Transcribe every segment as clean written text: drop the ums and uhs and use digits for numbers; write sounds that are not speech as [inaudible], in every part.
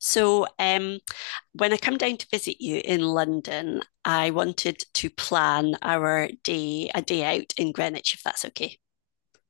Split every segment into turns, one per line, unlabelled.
So, um, when I come down to visit you in London, I wanted to plan our day, a day out in Greenwich, if that's okay.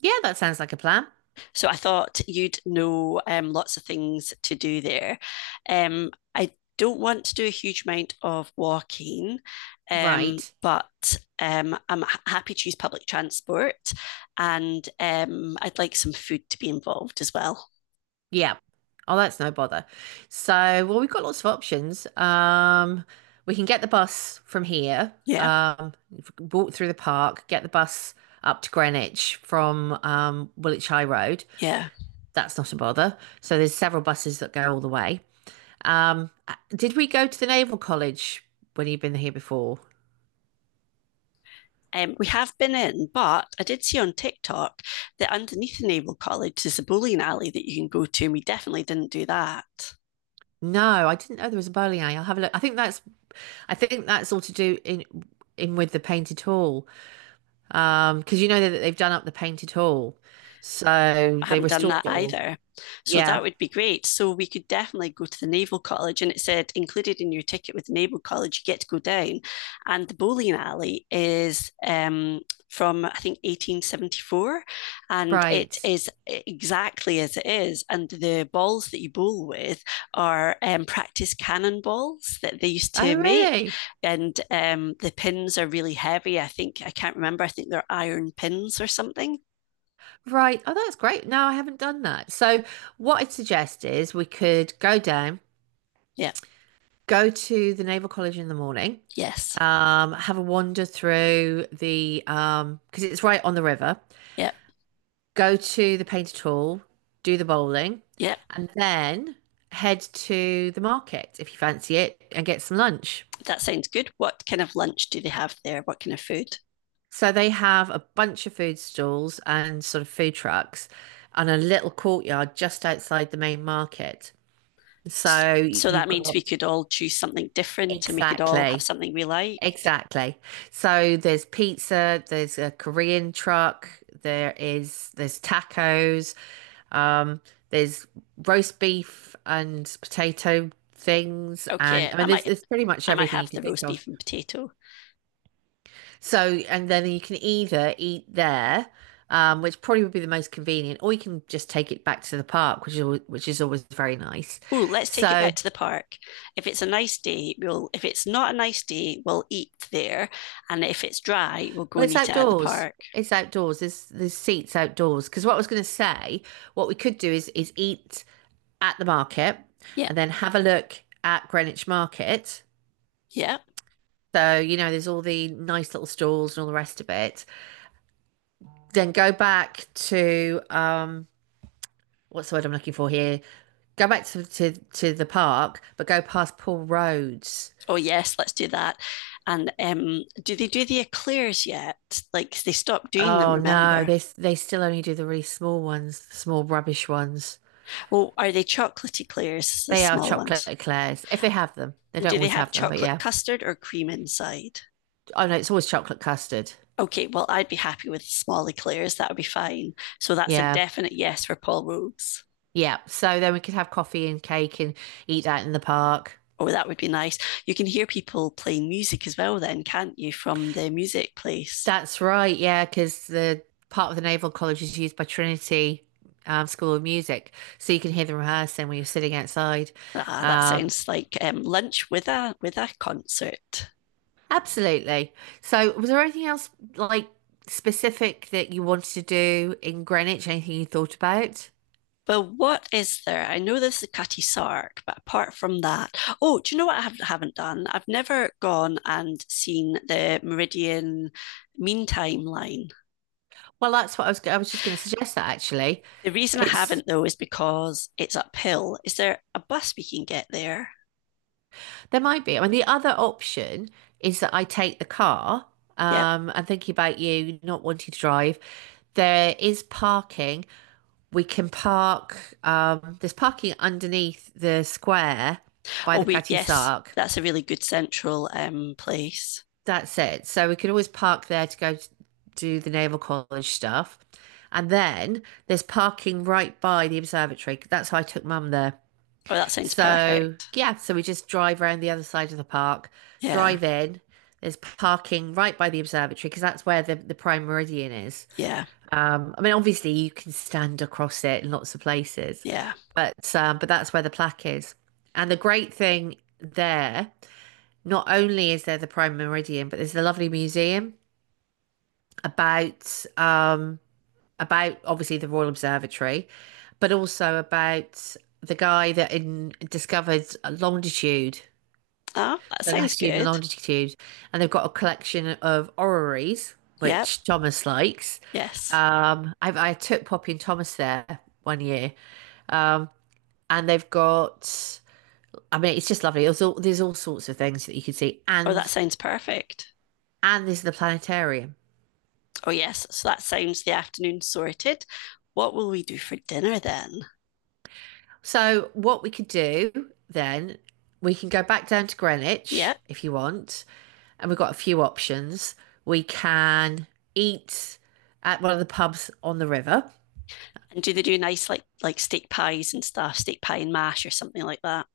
Yeah, that sounds like a plan.
So, I thought you'd know lots of things to do there. I don't want to do a huge amount of walking,
Right.
but I'm happy to use public transport and I'd like some food to be involved as well.
Yeah. Oh, that's no bother. So, we've got lots of options. We can get the bus from here,
Yeah,
walk through the park, get the bus up to Greenwich from Woolwich High Road.
yeah.
That's not a bother. So there's several buses that go all the way. Did we go to the Naval College when you've been here before?
We have been in, but I did see on TikTok that underneath the Naval College is a bowling alley that you can go to, and we definitely didn't do that.
No, I didn't know there was a bowling alley. I'll have a look. I think that's all to do in with the painted hall. Because you know that they've done up the painted hall. So
I
they
haven't done
restored
that
it all.
either. So
Yeah,
that would be great. So we could definitely go to the Naval College. And it said included in your ticket with the Naval College, you get to go down. And the bowling alley is from, I think, 1874. And it
right.
is exactly as it is. And the balls that you bowl with are practice cannon balls that they used to
Oh,
make.
really?
And the pins are really heavy. I think, I can't remember. I think they're iron pins or something.
Right. Oh, that's great. No, I haven't done that. So what I'd suggest is we could go down,
Yeah.
go to the Naval College in the morning,
Yes.
have a wander through the because it's right on the river.
Yeah.
Go to the painted hall, do the bowling,
Yep,
and then head to the market if you fancy it and get some lunch.
that sounds good. What kind of lunch do they have there? What kind of food?
So they have a bunch of food stalls and sort of food trucks and a little courtyard just outside the main market. So
So
you've
that means
got
we could all choose something different and we could all have
exactly,
something we liked.
exactly. So there's pizza, there's a Korean truck, there's tacos, um, there's roast beef and potato things, and
Okay,
I mean there's pretty much
I might
everything you
have the
could think
roast
of.
beef and potato.
So, and then you can either eat there, which probably would be the most convenient, or you can just take it back to the park, which is always very nice.
Oh, let's take it
So,
back to the park. If it's a nice day, we'll if it's not a nice day, we'll eat there. And if it's dry, we'll go and
it's
eat it at the
outdoors.
park.
It's outdoors. There's seats outdoors. Because what I was going to say, what we could do is eat at the market,
Yeah,
and then have a look at Greenwich Market.
yeah.
So, you know, there's all the nice little stalls and all the rest of it. Then go back to what's the word I'm looking for here? Go back to the park, but go past Paul Roads.
Oh yes, let's do that. And do they do the eclairs yet? Like they stopped doing them,
Oh no,
remember?
they still only do the really small ones, the small rubbish ones.
Well, are they chocolate eclairs, the
They are
small
chocolate
ones?
eclairs if they have them. They
And
don't
do they
always
have
have them, but
chocolate
yeah.
custard or cream inside?
Oh no, it's always chocolate custard.
Okay, well, I'd be happy with small eclairs. That would be fine. So that's a
Yeah,
definite yes for Paul Rhodes.
yeah. So then we could have coffee and cake and eat that in the park.
Oh, that would be nice. You can hear people playing music as well, then, can't you, from the music place?
That's right, yeah, because the part of the Naval College is used by Trinity School of Music, so you can hear them rehearsing when you're sitting outside.
Ah, that
Um,
sounds like lunch with a concert.
Absolutely. So, was there anything else like specific that you wanted to do in Greenwich? Anything you thought about?
But what is there? I know there's the Cutty Sark, but apart from that, oh, do you know what I have, haven't done? I've never gone and seen the Meridian Meantime line.
Well, that's what I was. I was just going to suggest that actually,
The reason I
it's
haven't though is because it's uphill. Is there a bus we can get there?
there might be. I mean, the other option is that I take the car.
Yep.
And thinking about you not wanting to drive, there is parking. We can park. There's parking underneath the square by
Oh
the
wait,
Catty
yes,
Sark.
that's a really good central place.
That's it. So we could always park there to go to do the Naval College stuff. And then there's parking right by the observatory. That's how I took mum there.
Oh, that sounds
So,
perfect.
yeah, so we just drive around the other side of the park,
Yeah,
drive in. There's parking right by the observatory because that's where the prime meridian is.
yeah,
I mean, obviously you can stand across it in lots of places,
yeah.
but that's where the plaque is. And the great thing there, not only is there the prime meridian, but there's the lovely museum about um about obviously the Royal Observatory, but also about the guy that discovered longitude,
Ah, that
so
sounds
latitude and
good.
longitude, and they've got a collection of orreries,
Yep.
which Thomas likes.
Yes.
I took Poppy and Thomas there one year, and they've got. I mean, it's just lovely. There's all sorts of things that you can see,
Oh, that
and
sounds perfect.
there's the planetarium.
Oh, yes. So that sounds the afternoon sorted. What will we do for dinner then?
So what we could do then, we can go back down to
Yeah.
Greenwich if you want, and we've got a few options. We can eat at one of the pubs on the river.
And do they do nice like steak pies and stuff, steak pie and mash or something like that?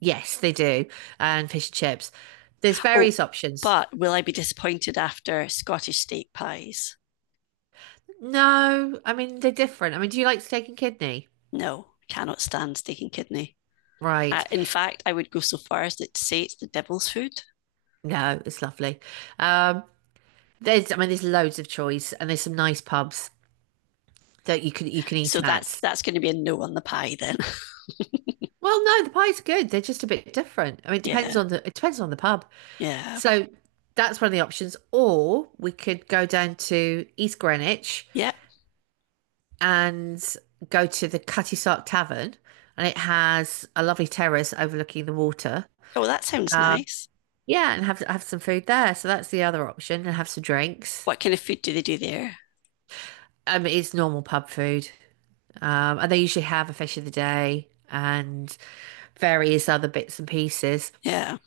Yes, they do, and fish and chips. There's
Oh,
various options.
but will I be disappointed after Scottish steak pies?
No, I mean they're different. I mean, do you like steak and kidney?
No, cannot stand steak and kidney.
Right.
In fact, I would go so far as to say it's the devil's food.
No, it's lovely. Um, there's, I mean, there's loads of choice, and there's some nice pubs that you can
So
eat
that's
at.
that's going to be a no on the pie then.
Well, no, the pies are good. They're just a bit different. I mean,
[laughs]
it depends
yeah,
on the it depends on the pub.
yeah,
So that's one of the options. Or we could go down to East Greenwich
yeah.
and go to the Cutty Sark Tavern, and it has a lovely terrace overlooking the water.
Oh, that sounds nice.
Yeah, and have some food there. So that's the other option, and have some drinks.
What kind of food do they do there?
It's normal pub food, and they usually have a fish of the day and various other bits and pieces.
Yeah,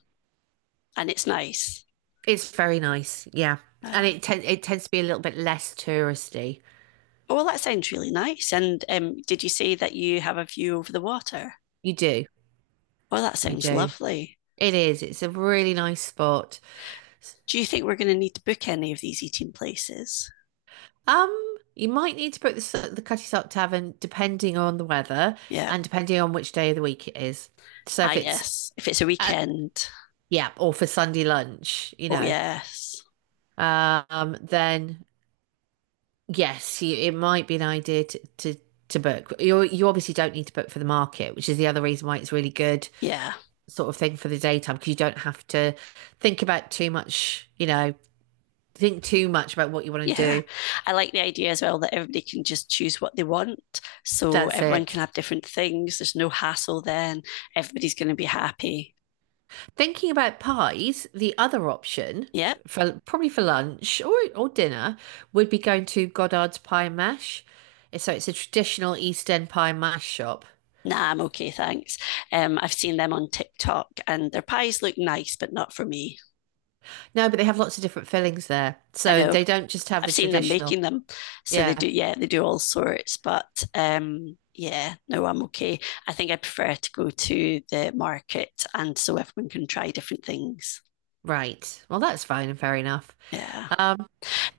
and it's nice.
It's very nice, yeah. And
Um,
it tends to be a little bit less touristy.
Oh, well, that sounds really nice. And did you say that you have a view over the water?
You do,
Oh, that
you
sounds
do.
lovely.
It is. It's a really nice spot.
Do you think we're going to need to book any of these eating places?
You might need to book the Cutty Sark Tavern depending on the weather
Yeah.
and depending on which day of the week it is. So
Ah,
if it's
yes. If it's a
at
weekend.
Yeah, or for Sunday lunch, you
Oh,
know,
yes.
then yes, it might be an idea to book. You obviously don't need to book for the market, which is the other reason why it's really good
Yeah.
sort of thing for the daytime because you don't have to think about too much, you know, think too much about what you want to
Yeah.
do.
I like the idea as well that everybody can just choose what they want. So
That's
everyone can
it.
have different things. There's no hassle then. Everybody's going to be happy.
Thinking about pies, the other option
Yep. Yeah.
for probably for lunch or dinner would be going to Goddard's Pie and Mash. So it's a traditional East End pie and mash shop.
Nah, I'm okay, thanks. I've seen them on TikTok and their pies look nice, but not for me.
No, but they have lots of different fillings there.
I
So
know
they don't just have
I've
the
seen them
traditional.
making them. So they
Yeah,
do, yeah, they do all sorts. But yeah, no, I'm okay. I think I prefer to go to the market, and so everyone can try different things.
right. Well, that's fine and fair enough.
Yeah,
Um,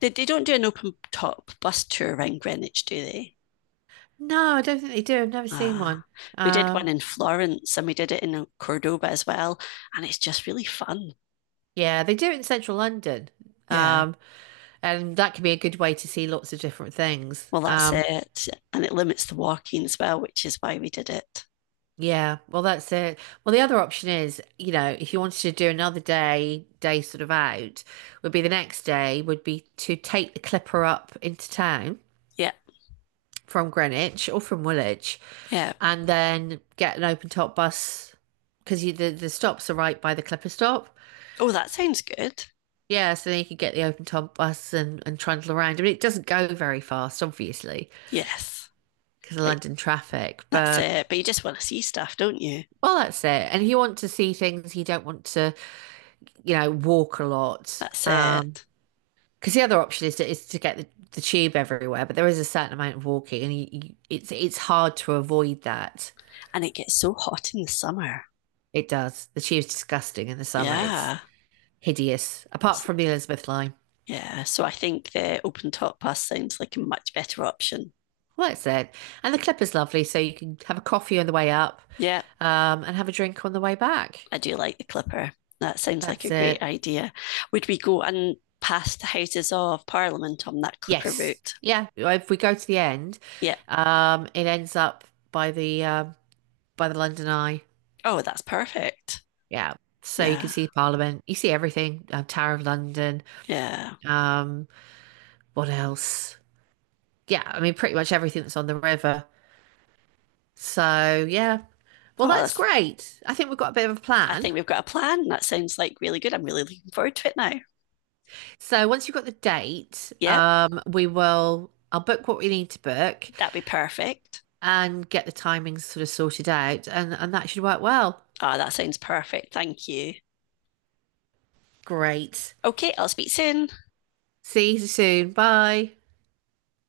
they don't do an open top bus tour around Greenwich, do they?
no, I don't think they do. I've never seen
Ah,
one.
we did one
Um,
in Florence, and we did it in Cordoba as well, and it's just really fun.
Yeah, they do it in central London.
Yeah.
Um, and that can be a good way to see lots of different things.
Well, that's it. And it limits the walking as well, which is why we did it.
Yeah, well, that's it. Well, the other option is, you know, if you wanted to do another day, day sort of out, would be the next day, would be to take the Clipper up into town
Yeah.
from Greenwich or from Woolwich
Yeah.
and then get an open top bus because the stops are right by the Clipper stop.
Oh, that sounds good.
Yeah, so then you could get the open top bus and, trundle around. I mean, it doesn't go very fast, obviously,
Yes.
because of
But
London traffic.
that's
But
it. But you just want to see stuff, don't you?
well, that's it. And if you want to see things, you don't want to, you know, walk a lot.
That's it.
Because the other option is to get the tube everywhere, but there is a certain amount of walking, and it's hard to avoid that.
And it gets so hot in the summer.
It does. The tube's disgusting in the summer. It's
Yeah.
hideous, apart from the Elizabeth line.
Yeah. So I think the open top bus sounds like a much better option.
Well, that's it. And the Clipper's lovely, so you can have a coffee on the way up,
Yeah.
and have a drink on the way back.
I do like the Clipper. That sounds like a
That's
great
it.
idea. Would we go and pass the Houses of Parliament on that Clipper
Yes.
route?
Yeah. If we go to the end,
Yeah.
it ends up by the um by the London Eye.
Oh, that's perfect.
Yeah. So you can
Yeah.
see Parliament, you see everything, Tower of London,
Yeah.
um, what else? Yeah, I mean pretty much everything that's on the river. So yeah. Well,
Oh,
that's
that's,
great. I think we've got a bit of a
I
plan.
think we've got a plan. That sounds like really good. I'm really looking forward to it now.
So once you've got the date,
Yep.
we will I'll book what we need to book
That'd be perfect.
and get the timings sort of sorted out and, that should work well.
Ah, that sounds perfect. Thank you.
Great.
Okay, I'll speak soon.
See you soon. Bye.